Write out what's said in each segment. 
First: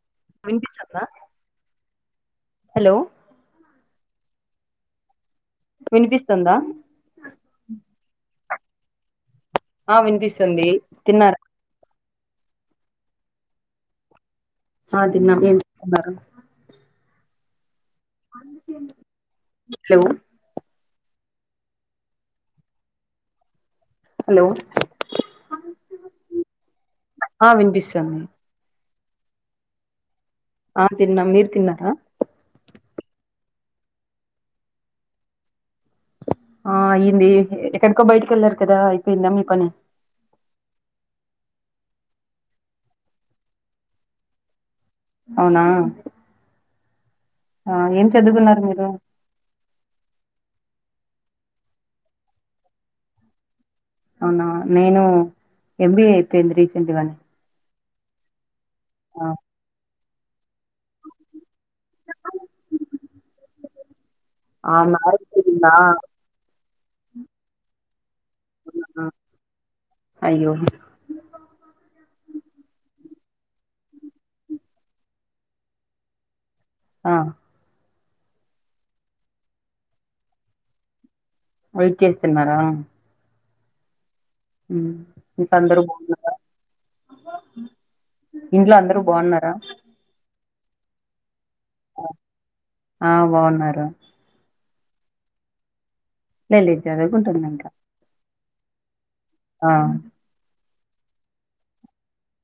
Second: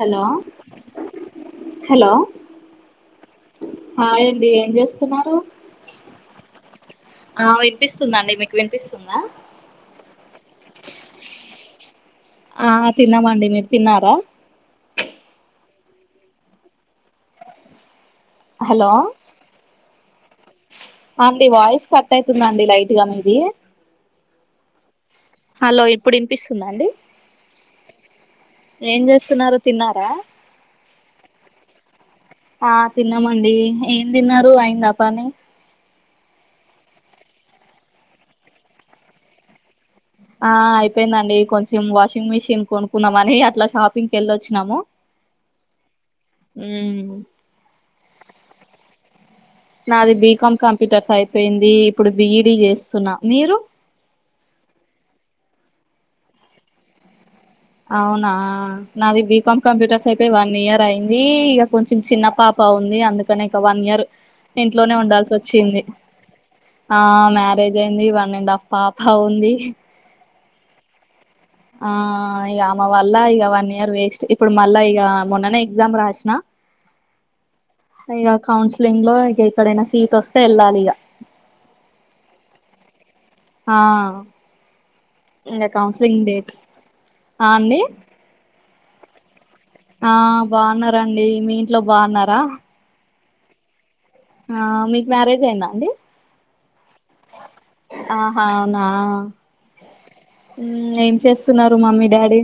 Hello వినిపిస్తుందా hello hello hi అండి ఏం చేస్తున్నారు వినిపిస్తుందా ఆ వినిపిస్తుందండి మీ వినిపిస్తుందా ఆ వినిపిస్తుంది తిన్నర ఆ తిన్నామండి మీరు తిన్నారా అదిన్నా ఏ హలో హలో అండి వాయిస్ కట్ అయితుందండి లైట్ గా మీది హలో హలో ఇప్పుడు వినిపిస్తుందండి ఆ వినిపిస్తుంది ఏం చేస్తున్నారు తిన్నారా ఆ తిన్న్నామ్ మీరు తిన్నారా ఆ తిన్నామండి ఏం తిన్నారు అయిందా పని ఆ అయిఇంది ఎక్కడికో బయటకి వెళ్లారు కదా అయిపోయిందా మీ పని ఆ అయిపోయిందండి కొంచెం వాషింగ్ మిషిన్ కొనుకున్నామని అట్లా షాపింగ్కి వెళ్ళొచ్చినాము అవునా ఉమ్ ఏం చదువుకున్నారు మీరు నాది బీకాం కంప్యూటర్స్ అయిపోయింది ఇప్పుడు బిఈడి చేస్తున్నా మీరు అవునా నేను ఎంబిఏ అయిపోయింది రీసెంట్గానే అవునా నాది బీకాం కంప్యూటర్స్ అయి తే వన్ ఇయర్ అయింది ఇక కొంచెం చిన్న పాప ఉంది అందుకనే ఇక వన్ ఇయర్ ఆ ఇంట్లోనే మ్యారేజ్ ఉండాల్సి అయిందా వచ్చింది ఆ మ్యారేజ్ అయింది వన్ అండ్ హఫ్ పాప అవునా. ఉంది అయ్యో ఆ ఇక అమె వల్ళ ఇక వన్ ఇయర్ వేస్ట్ ఇప్పుడు మళ్ళా ఇక మొన్ననే ఎగ్జామ్ రాసిన ఆ ఇక కౌన్సిలింగ్ లో ఇక ఇక్కడైనా సీట్ వస్తే వెళ్ళాలి ఇక వెయిట్ చేస్తున్నారా ఆ ఉంఇంట్లో ఇక కౌన్సిలింగ్ అందరుబాగున్నరా డేట్ ఆ అండి ఇంట్లో అందరు బాగున్నరా ఆ బాగున్నారండి మీ ఇంట్లో బాగున్నారా ఆ బాగున్నరు ఆ మీకు మ్యారేజ్ అయిందా అండి లే లేదు చదువు కుంటున్న ఇంకా ఆహా అవునా ఆ మ్మ్ ఏం చేస్తున్నరు మమ్మీ డాడీ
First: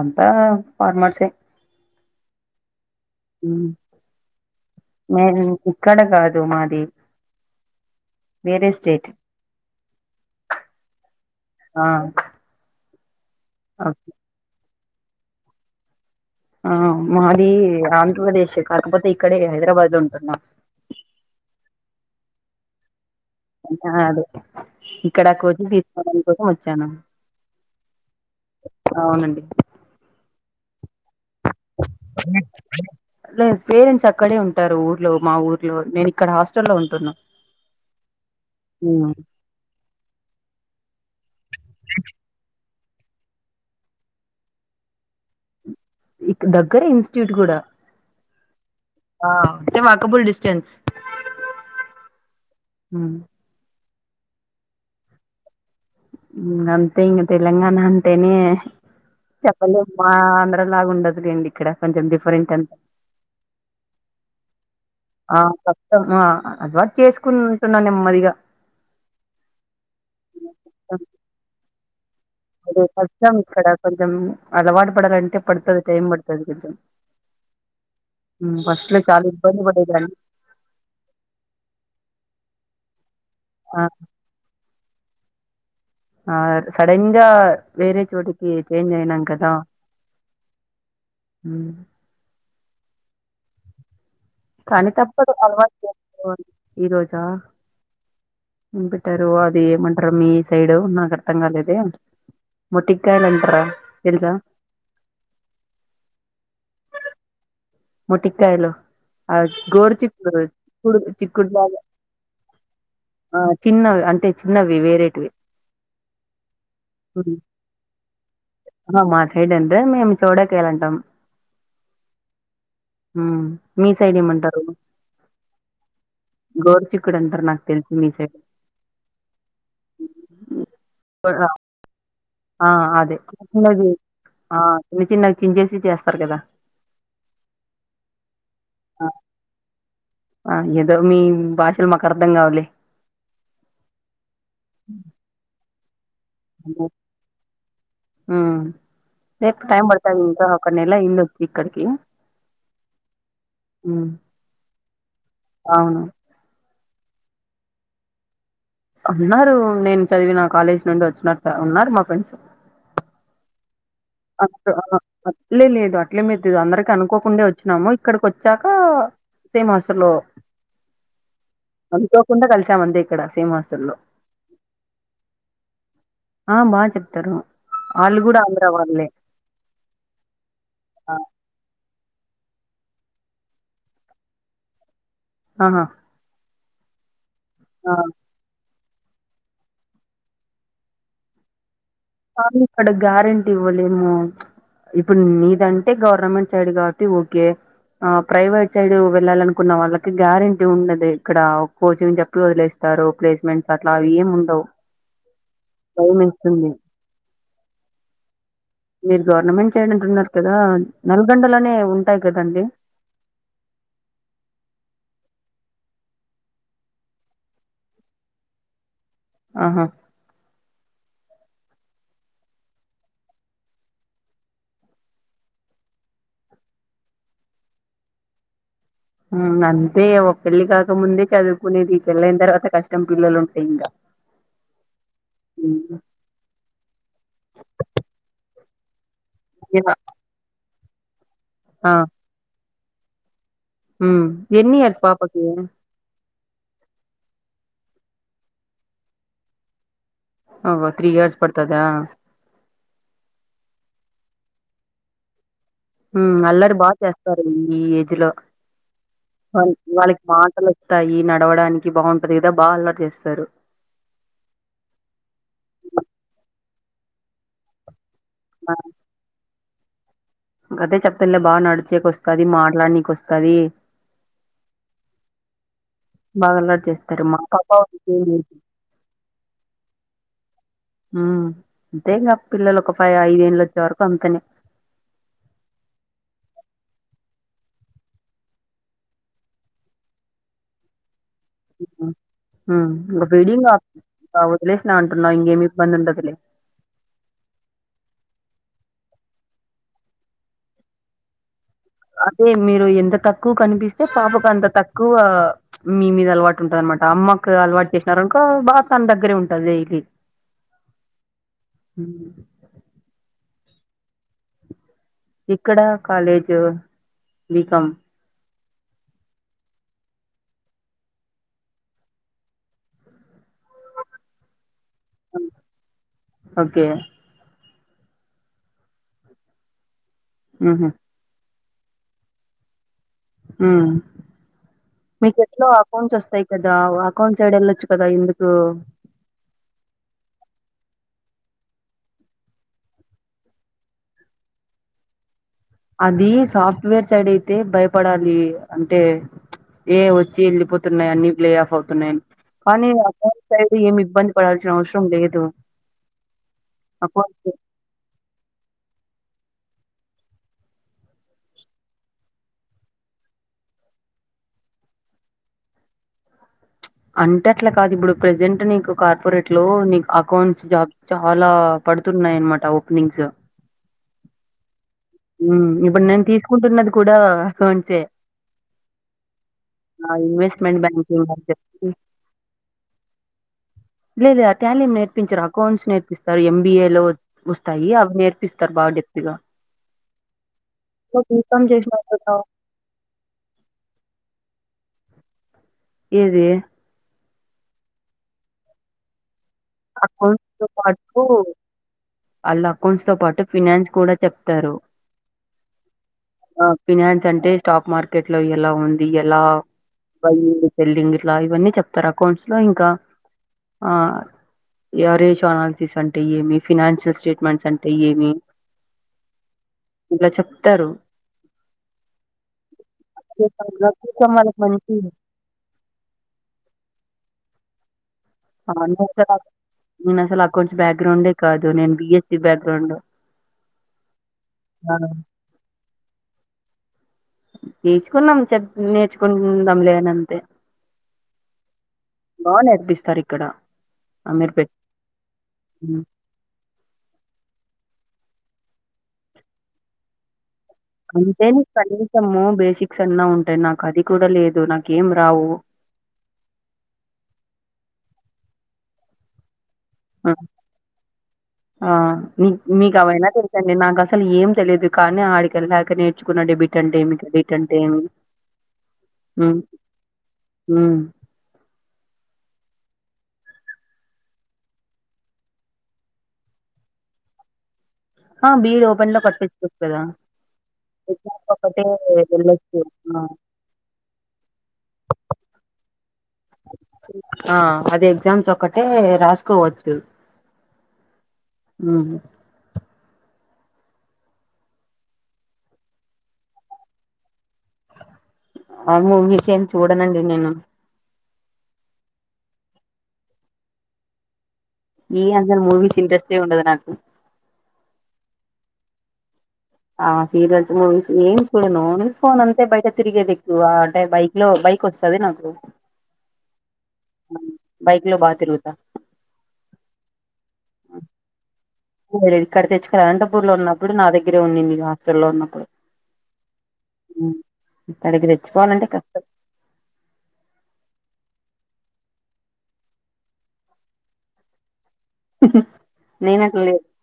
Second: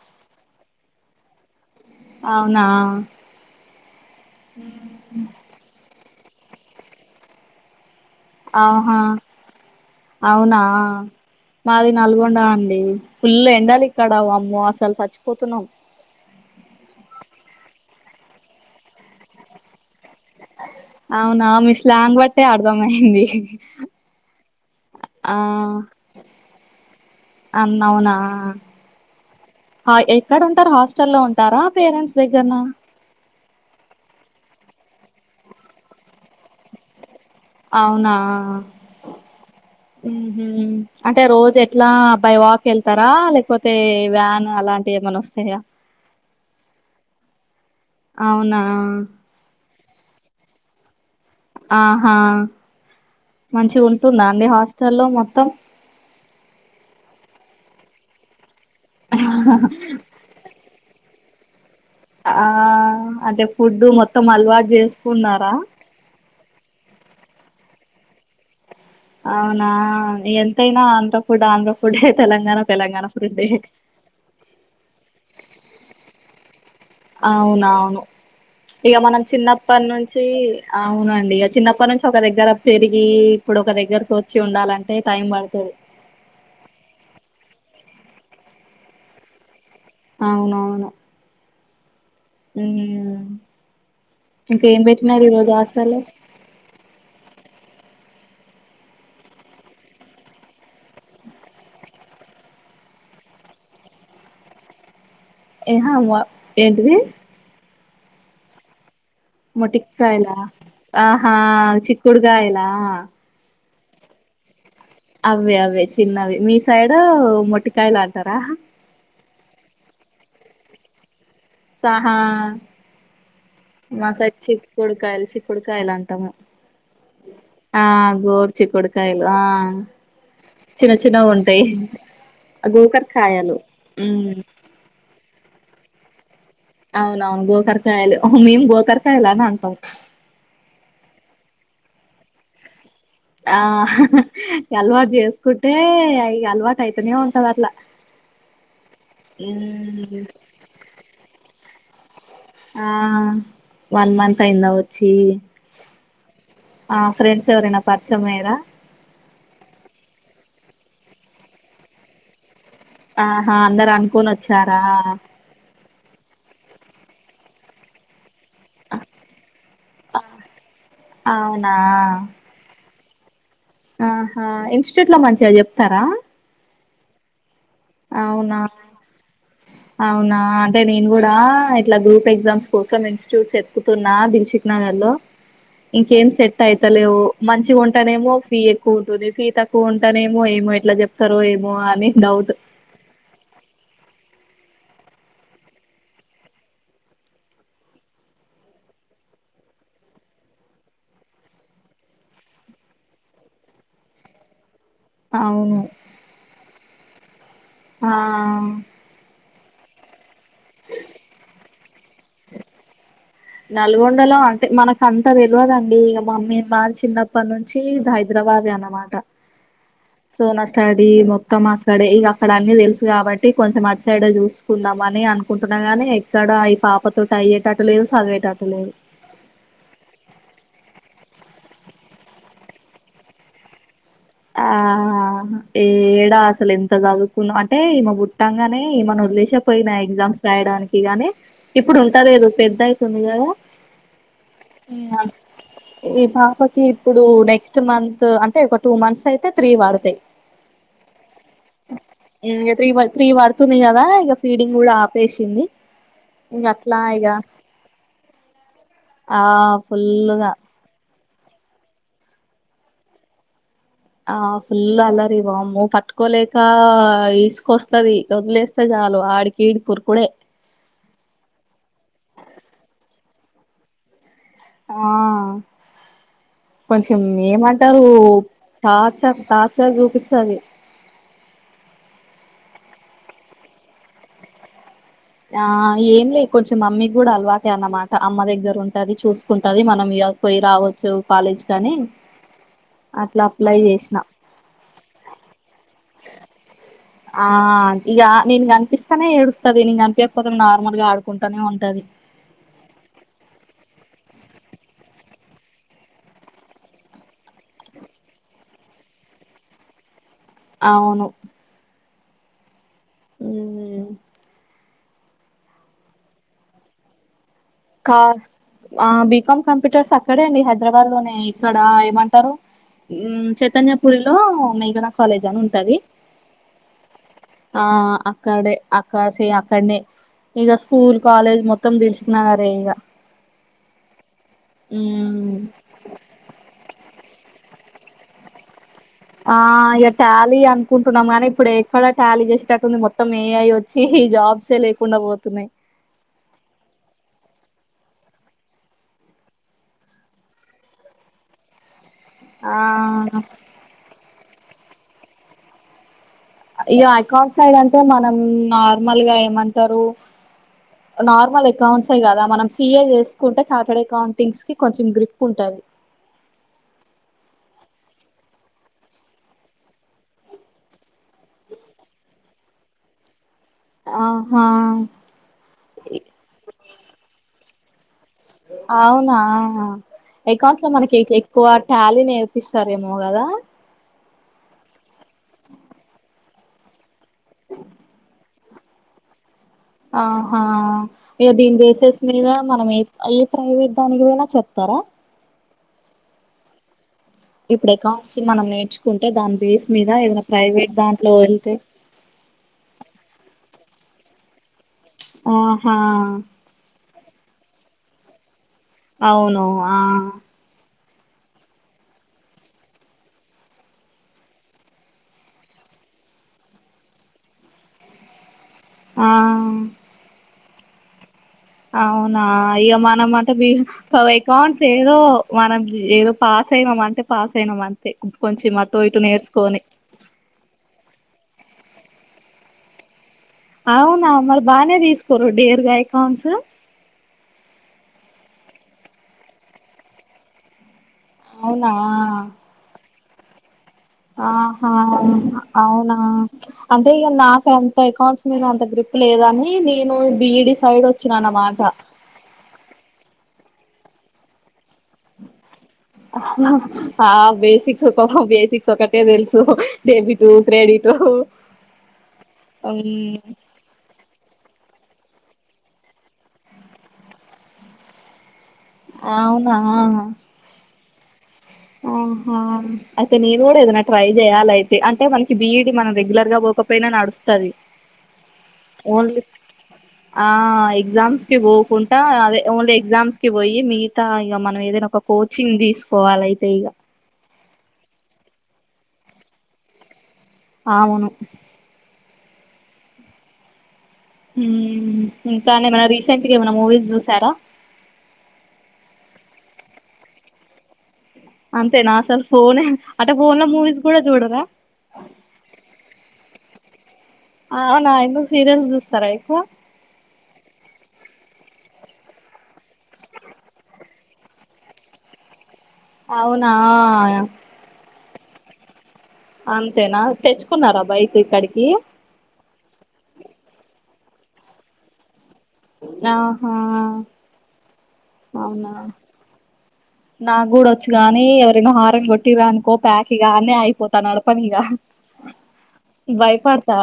అంతా ఫార్మసీ అవునా ఉం ఇక్కడ కాదు మాది వేరే అహా స్టేట్ అవునా ఆ మాది నల్గొండ అండి ఫుల్ ఎండలు ఓకే ఇక్కడ వామ్మో అసలు సచ్చి పోతున్నాం ఆ మాది ఆంధ్రప్రదేశ్ కాకపోతే ఇక్కడ హైదరాబాద్ ఉంటు అవునా మీ స్లాంగ్ బట్టే అర్ధమయింది అంతా అదే ఇక్కడ కోచింగ్ తీసుకోవడం కోసం వచ్చాను అన్న అవునా అవునండి ఎక్కడ ఉంటరు హాస్టల్ లో ఉంట లేదు పేరెంట్స్ అక్కడే ఉంటరూ లో మా ఊర్లో నేను ఇక్కడ హాస్టలో ఉంటున్న అవునా మ్మ్ హ్మ్ అంటే రోజు ఎట్లా బై వాక్ వెళ్తరా లేకపోతే వ్యాన్ అలాంటివి ఏమన్నా వస్తాయా ఇక్ దగ్గరే ఇన్స్టిట్యూట్ కూడా అవునా అ వాకబుల్ డిస్టెన్స్ అ హా హ్మ్. మంచి ఉంటుందా అండి హాస్టల్లో మొత్తం అంతే ఇంగ తెలంగాణ అంటేనే చెప్పలేం మా ఆంధ్ర లాగా ఉండదు లెండి ఇక్కడ కొంచెం ఆ డిఫరెంట్ అంత అంటే ఫుడ్ మొత్తం అలవాటు అ చేసుకున్నారా కష్టం అలవాటు చేసుకుంటున్నాను నెమ్మదిగా అంత ఫుడ్ ఆంధ్ర ఫుడే తెలంగాణ కొద్ది గ తెలంగాణ కష్టం ఫుడ్డే ఇక్కడ కొంచెం అలవాటు పడాలంటే పడుతది టైం పడుతుంది కొంచెం అవునవును ఫస్ట్ ఇక లో మనం చాలా ఇబ్బంది చిన్నప్పటి పడేదాన్ని నుంచి అవునండి చిన్నప్పటి నుంచి ఒక దగ్గర పెరిగి ది ఇప్పుడు ఒక ఆ దగ్గరకు వచ్చి ఉండాలంటే టైం పడతది ఆ సడన్గా వేరే చోటికి చేేంజ్ అయినాం కదా అవునవును ఉం ఉమ్ ఇంకేం కానీ పెట్టినారు తప్పుదు ఈరోజు అలవాటు హాస్టల్లో చేసుకోవాలి ఈ రోజా ఏం పెట్టారు అది ఏమంటరు మీ సైడు నాకు అర్థం కాలేదే మొటి కాయలు అంటరా తెలుసా ఏహా వ ఏంటిది మొటికాయలు అ గోరు మొటిక్కాయలా చిక్కుడు ఆహా చిక్కుడు లాగా చిక్కుడుకాయలా చిన్నవి అంటే చిన్నవి వేరేటివి అవే అవే చిన్నవి మీ సైడ్ మొటికాయలు అంటారా హదండ మేము చౌదేకాయల్ అంటాము ఆ మీ సైడ్ మసారి ఏమంటారు చిక్కుడుకాయలు చిక్కుడుకాయలు అంటాము గోరు చిక్కుడు అంటారు నాకు ఆ తెలిసి మీ సైడ్ గోరు చిక్కుడుకాయలు ఆ చిన్న చిన్న కూడా ఉంటాయి ఆ గోకర అదే కాయలు చిం చేేసి చేస్తారు కదా అవున అవును గోకర్కాయలు మేం ఆ గోకర్కాయలా అని అంటాం ఆ మీ భాషలు మాకు అర్థం కావా లే ఆ ఎల్వ జేస్కుంటే ఈ అల్వాటుయిత నేయ్ వుంటాధి అట్లా సేప్ టైం బర్తా ఉమ్ ఇంకా ఒక నెలా ఇండోతు ఇక్కడకి ఆ వన్ మంత్ అయిందా వచ్చి అవును ఆ ఫ్రెంస్వరేనా పరిచమయ య్యిరా అన్నారు నేను చదివిన కాలేజీ నుండి వచ్చిన ఉన్నారు మా ఫ్రెండ్స్ అహా అందరు అనుకుంతర్ అలే లేదు అట్లే మీరు అందరికి అనుకోకుండా వచ్చాము ఇక్కడికి వచ్చా వచ్చాక సింహస లో అవునా అందుకోకుండా కలిసాం అందు ఇక్కడ ఫేమస్ ఆహా ఇన్స్టిట్యూట్ లో మంచిగా చెప్తారా ఆ బా చెప్తారు వాళ్ళు కూడా అవునా ఆంధ్ర వాళ్ళే అవునా అంటే నేను ఆ! కూడా ఇట్లా గూ ఎగ్జామ్స్ కోసం ఇన్స్ట్యూట్స్ ఎతుకుతున్నా దిల్‌శుబ్‌నగర్ లో ఆహా ఇంకేం అయిత లేవు మంచిగా ఆ! ఉంటానేమో ఫీ తక్కువ ఉంటుంది ఫీ తక్కువ ఉంటానేమో ఏమో ఎట్లా చెప్తారో ఏమో అని డౌట్ కానీ ఇక్కడ గ్యారెంటీ ఇవ్వలేము ఇప్పుడు నీదంటే గవర్నమెంట్ సైడ్ కాబట్టి ఓకే ఆ ప్రైవేట్ సైడ్ వెళ్ళాలనుకున్న వాళ్ళకి గ్యారెంటీ ఉండది ఇక్కడ కోచింగ్ చెప్పి వదిలేస్తారు ప్లేస్మెంట్స్ అట్లా అవి ఏం ఉండవు అవును బయాం ఇస్తుంది ఆ మీరు గవర్నమెంట్ చేయడంటున్నారు కదా నల్గొండలోనే ఉంటాయి కదండి నల్గొండలో అంటే మనకు అంత తెలువదండి ఇగ మమ్మీ వాల్ మా చిన్నప్పటి నుంచి హైదరాబా దే అన్నమాట ఆహా సో నా స్టడి మొత్ త్తం అక్కడే ఇగ అక్కడ అన్ని తెలుసు కాబట్టి కొంచెం అటు సైడ్ చూసుకుందాం అని అనుకుంటున్నా గాని ఎక్క డ ఈ పాపతోటి అయ్యేటట్టు లేదు చదివేటట్టు లేదు అంతే ఒ పెళ్ళి కాక ముందే చదువుకునేది పెళ్ళైన తర్వాత కష్టం పిల్లలు ఉంటే ఇంగ ఆ అ ఏడా అసలు ఎంత చదువుకున్నాం అంటే ఇమ పుట్టంగానే ఏమనోదిలేసే ఇగ పోయినా ఎగ్జామ్స్ రాయడానికి గాని ఆ ఇప్పుడు ఉంట లేదు పెద్ద అయితుంది కదా మ్ ఎన్ని ఇయర్స్ పాపకి పకి ఇప్పుడు నెక్స్ట్ మంత్ అంటే ఒక టూ మంత్స్ అయితే త్రీ పడుతయ్ ఒ త్రీ ఇయర్స్ పడుతదా ఇక త్రీ త్రీ పడుతుంది కదా ఇగ ఫీడింగ్ కూడా ఆపేసింది మ్ ఇంక అల్లరి బాగా అట్లా ఇక చేస్తారు ఈ ఏజ్ లో ఆ వా వాళ్ళకి ఫుల్లుగా మాటలోస్తాయి నడవడానికి బాగుంటది కదా బాగా అల్లరి చేస్తారు ఆ ఫుల్ అల్లరి వామ్మో పట్టుకోలేక ఈసుకొస్ స్తది వదిలేస్తే చాలు ఆడికిడికి ఉరు కూడే గతే చెప్తల్లో బాగా నడుచేకొస్తంది మాట్లాడనీకొస్తది ఆ బాగా అల్లరి కొంచెం చేస్తారు మా పాప ఏమంటారు సేమ్ ఏజ్ టచ్ టార్చర్ చూపిస్తది మ్ అంతేగా పిల్లలు ఒక పై ఐదేళ్ళోచ్చే వరకు అంతనే ఆ ఏం లే కొంచెం మమ్మీకి కూడా అలవాటే అన్నమాట అమ్మ దగ్గర ఉంటది చూసుకుంటది మనం ఇగ పోయి రావచ్చు కాలేజ్ కానీ ఆ ఇంగ ఫీడింగ్ అప్ వదిలేసినా అంటున్నావు ఇంగేమి ఇబ్బంది ఉండదులే ఆ ఇగ నేను కనిపిస్తానే ఏడుస్తది నీను కనిపియకపోతే నార్మల్గా ఆడుకుంటానే ఉన్ అదే మీరు ఎంత తక్కువ కనిపిస్తే పాపకు అంత తక్కువ మీ మీద అలవాటు ఉంటది అనమాట అమ్మకు అలవాటు చేసినారనుకో బాగా తన దగ్గరే ఉంటది డైలీ అవును మ్ మ్ ఇక్కడ కాలేజు కా ఆ బీకాం కంప్యూటర్స్ అక్కడే అండి హైదరాబాద్ లోనే ఇక్కడ ఏమంటారు మ్ చైతన్యపుూరిలో మేఘనా కాలేజ్ అని ఉంటది ఓకే ఆ అక్కడే అక్క సి అక్కడనే ఇగ ఉహు స్కూల్ కాలేజ్ మొత్తం దిల్సుఖ్నగర్ నే ఇగ మ్ మీకు మ్ ఎట్లా అకౌంట్స్ వస్తాయి కదా వ అకౌంట్ సైడ్ ఎళ్ళోచ్చు కదా ఎందుకు ఆ ఇగ ట్యాలీ అనుకుంటున్నాం గానీ ఇప్పుడు ఎక్కడ ట్యాలీ చేసేటట్టుంది మొత్తం ఏఐ వచ్చి ఈ జాబ్సే లేకుండా పోతున్నాయ్ అది సాఫ్ట్వేర్ సైడ్ అయితే భయపడాలి అంటే ఏ వచ్చి వెళ్ళిపోతున్నాయ్ అన్నిీ ళ్ళే ఆఫ్ అవుతున్నాయ్ ఆ కానీ అకౌంట్ సైడ్ ఏమి ఇబ్బంది పడాల్సిన అవసరం లేదు ఈగ అకౌంట్స్ అకౌంట్ సైడ్ అంటే మనం నార్మల్గా ఏమంటారు నార్మల్ అకౌంట్స్ ఏ కదా మనం సీఏ చేసుకుంటే చార్టెడ్ అకౌంటింగ్స్ కి కొంచెం గ్రిప్ ఉంటది అంటే అట్లా కాదు ఇప్పుడు ప్రజెంట్ నీకు కార్పొరేట్ లో నీకు అకౌంట్స్ జాబ్స్ చాలా పడుతున్నాయనమాట ఓపెనింగ్స్ ఆహా ఇప్పుడు నేను తీసుకుంటున్నది కూడా అకౌంట్ ఏ అవునా ఇన్వెస్ట్‌మెంట్ అకౌంట్స్ లో మనకి ఎ బ్యాంకింగ్ అని ఎక్కువ చెప్పి ట్యాలీ నేర్పిస్తారేమొ కదా లేద ఆ టాలిం నేర్పించారు అకౌంట్స్ నేర్పిస్తారు ఎంబీఏ లో వస్తాయి అవి నేర్పిస్త బాగా జప్తుగా ఆహా ఇక దీని బసెస్ చేసినోళ్ళతో మీద మనం ఏ ఏ ప్రైవేట్ దానినికి పోనా చెప్ తర ఏది ఇప్పుడు అకౌంట్స్ మనం నేర్చుకుంటే దానికి అకౌంట్స్ తో పాటు వాళ్ళ అకౌంట్స్ తో పాటు ఫినన్స్ కూడా చెప్తారు ఆహా ఆ! ఫినాన్స్ అంటే స్టాక్ మార్కెట్ లో ఎలా ఉంది ఎలా అవును ఆ అయింది సెల్ంగ్ పావన్నీ చెప్తారు అకౌంట్స్ లో ఇంకా ఆ ఎవరేజ్ అనాలిసిస్ అంటే ఏమి ఫైనాన్షియల్ స్టేట్మెంట్స్ అంటే ఏమి ఆ తరు అవునా ఇక మన అంట బి చూసాం వాళ్ళకి అకౌంట్స్ మంచి ఏదో మనం ఏదో పాస్ సేమ్మంటే పాస్ అయినాం అంతే కొంచెం నేను అటు ఇటు అసలు నేర్చుకొని నేను అసలు ఆ కొంచెం బ్యాక్గ్రౌండే కాదు నేను బిఎస్స బ్యాగ్రౌడ్ అవునా మరి బాగానే తీసుకోరు డెరగా అకౌట్స్ నేర్చుకుంటందాం లేదనింతే అవునా అక్కడ ఆహా అవునా అంటే ఈ నాక ఏకాన్స్ మీద అంత గ్రిప్ లేదని నేను బిఈడి సైడ్ వచ్చినా అంతే నీకు అన్నమాట కనిసము బేసిక్స్ అన్నా ఉంటాయి నాకు అది కూడా లేదు నాకు బేసిక్స్ ఒక బేసిక్స్ ఒక ఒకటే తెలుసు డెబిట్ క్రెడిట్ [unintelligible] ఆ నీ మీకు అవైనా తెలుసండి నాకు అసలు ఏం తెలిదు కానీ ఆడిక వెళ్ళక నేర్చుకున్నాడుడబిట్ంటే ఏమి బీట్ంటే ఏమి ఉ అవునా ఉ ఉ అయితే నేను కూడా ఏదనా ట్రై చేయాలి అయితే అంటే మనకి బిఈడి మనం రెగ్యులర్ గా పోకపోయినాడు వస్తుంది ఆ బీడ్ ఓపెన్ లో కట్టించు కదా ఆ ఎగ్జామ్స్ కి ఒక్కటే పోకుండా అదే వెళ్ళొచ్చు ఓన్లీ ఆ ఎగ్జామ్స్ కి పోయి మిగతా ఇ మనం ఏదైనా ఒక కోచింగ్ తీసుకోవాలయితే ఇక ఆ అది ఎగ్జామ్స్ ఒక్కటే రాసుకోవచ్చు అవును ఉమ్ ఇంకానే ఏమ రీసెంట్ గా ఏమనా మూవీస్ చూసారా ఆ మూమిస్ఏమి చూడనండి నేను అంతే నా ఆసలు ఫోన్ అంట ఫోన్ లో మూవీస్ కూడాడా జోడరా ఏ అజల్ మూవిస్ ఇండ్రస్ట్రే ఉండది నాకు అవునా ఎందుకు సీరియల్స్ చుస్తార ఎక్కువ ఆ సీరియల్స్ మూవీస్ ఏన్ చూడును నికోన్ అంతే బయట తిరిగే బ ఆ అడే బైక్ లో బైక్ వస్తది నాకు అవునా బైక్ లో బాగా తిరుగుతా అంతేనా తెచ్చుకున్నారా బైక్ ఇక్కడికి దు ఇక్కడ తెచ్చు క అనంతపూర్ లో ఉన్నప్పుడు నా దగ్గరే ఉంది మీ హాస్ట లో ఉన్నప్పుడు ఆహా హ్మ్. ఇక్కడికి తెచ్చుకోవాలంటే అవునా కష్టం నా గూడ వచ్చు గాని ఎవరైనా హారన్ కొట్టిరనుకో ప్యాకిగానే అయిపోతాను నడపనిగా. ఉహు నేను అట్లా లేవ్ భయపడతా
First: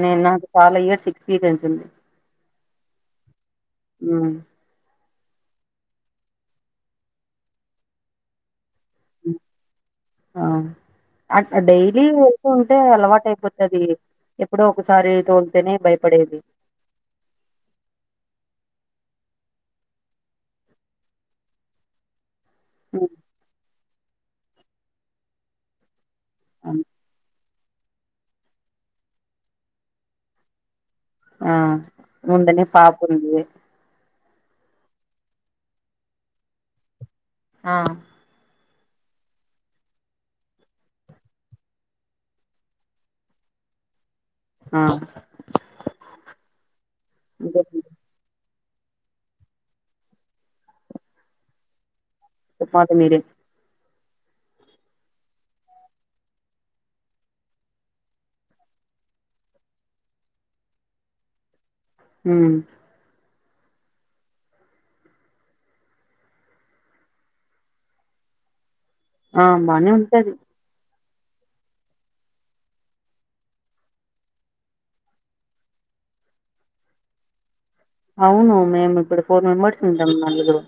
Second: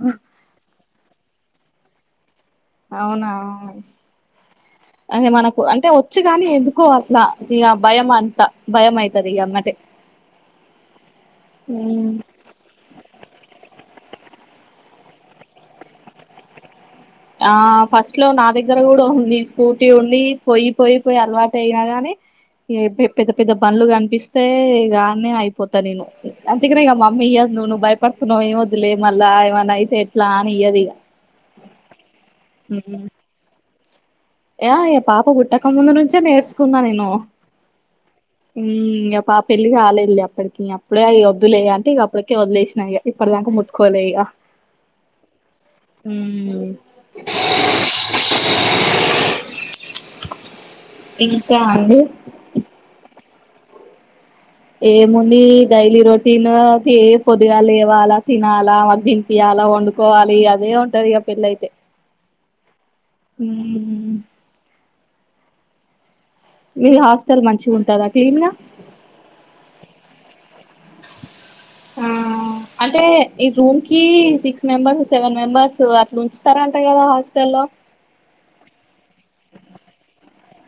నే నాకు చాలా ఇయర్స్ సిక్స్ ఫీట్ అంటుంది అవునా అదే మనకు అంటే వొచ్చుగాని ఎందుకొ అట్లా సిగ భయం అంతా. మైతది హ్మ్. ఇగ అమ్మటే ఆ అట్ డైలీ వొ వొస్తుంటే అలవాటు అయిపోతది ఎప్పుడో ఒక సారే తోల్తేనే భయపడేది ఆ ఫస్ట్ లో నా దగ్గర కూడా ఉంది స్కూటీ ఉండి పోయి పోయి పోయి అలవాటు అయినా గాని. హ్మ్. పెద్ద పెద్ద బండ్లు కనిపిస్తే గాన్నే అయిపోతా నేను అందుకని అవును. ఇక మమ్మీ నువ్వును భయపడుతున్నావ్ ఏమి వద్దులే మళ్ళా ఏమన్నా అయితే ఎట్లా అని ఇయ్యదు ఇగా. ఆ ముందనే పాపుంది [unintelligible] పాప పుట్టక ముందు నుంచే నేర్చుకున్నా నేను. ఆ ఉ ఇంక పాప పెళ్లి కాలేదులే అప్పటికిీ అప్పుడే అవి వద్దులే అంటే ఇక అప్పటికే వద్లేసినా ఇక ఇప్పటి దాం ముట్టుకొలే ఇగా ఆ! ఇంకేంటి ఇంకా అండి చొప్పాలి మీరే ఏముంది డైలీ రొటీను తీ పొద్దుగాలా లేవాలా తినాలా వాళ్లకి తినిపియాలా. అలా వండుకోవాలి అదే ఉంటది ఇగ పెళ్ళయితే ఉ ఉ మీరు హాస్టల్ మంచిగా ఉంటాదా క్లీన్ గా ఆ బానే ఉంటది ఆ ఆ అంటే ఈ రూమ్ కి సిక్స్ మెంబర్స్ సెవెన్ మెంబర్స్ అట్లా ఉంచుతారంటా కదా హాస్టల్లో. అవును మేమ్ ఇప్పుడు ఫోర్ మెంబర్స్ ఉంటమ్ నలుగురు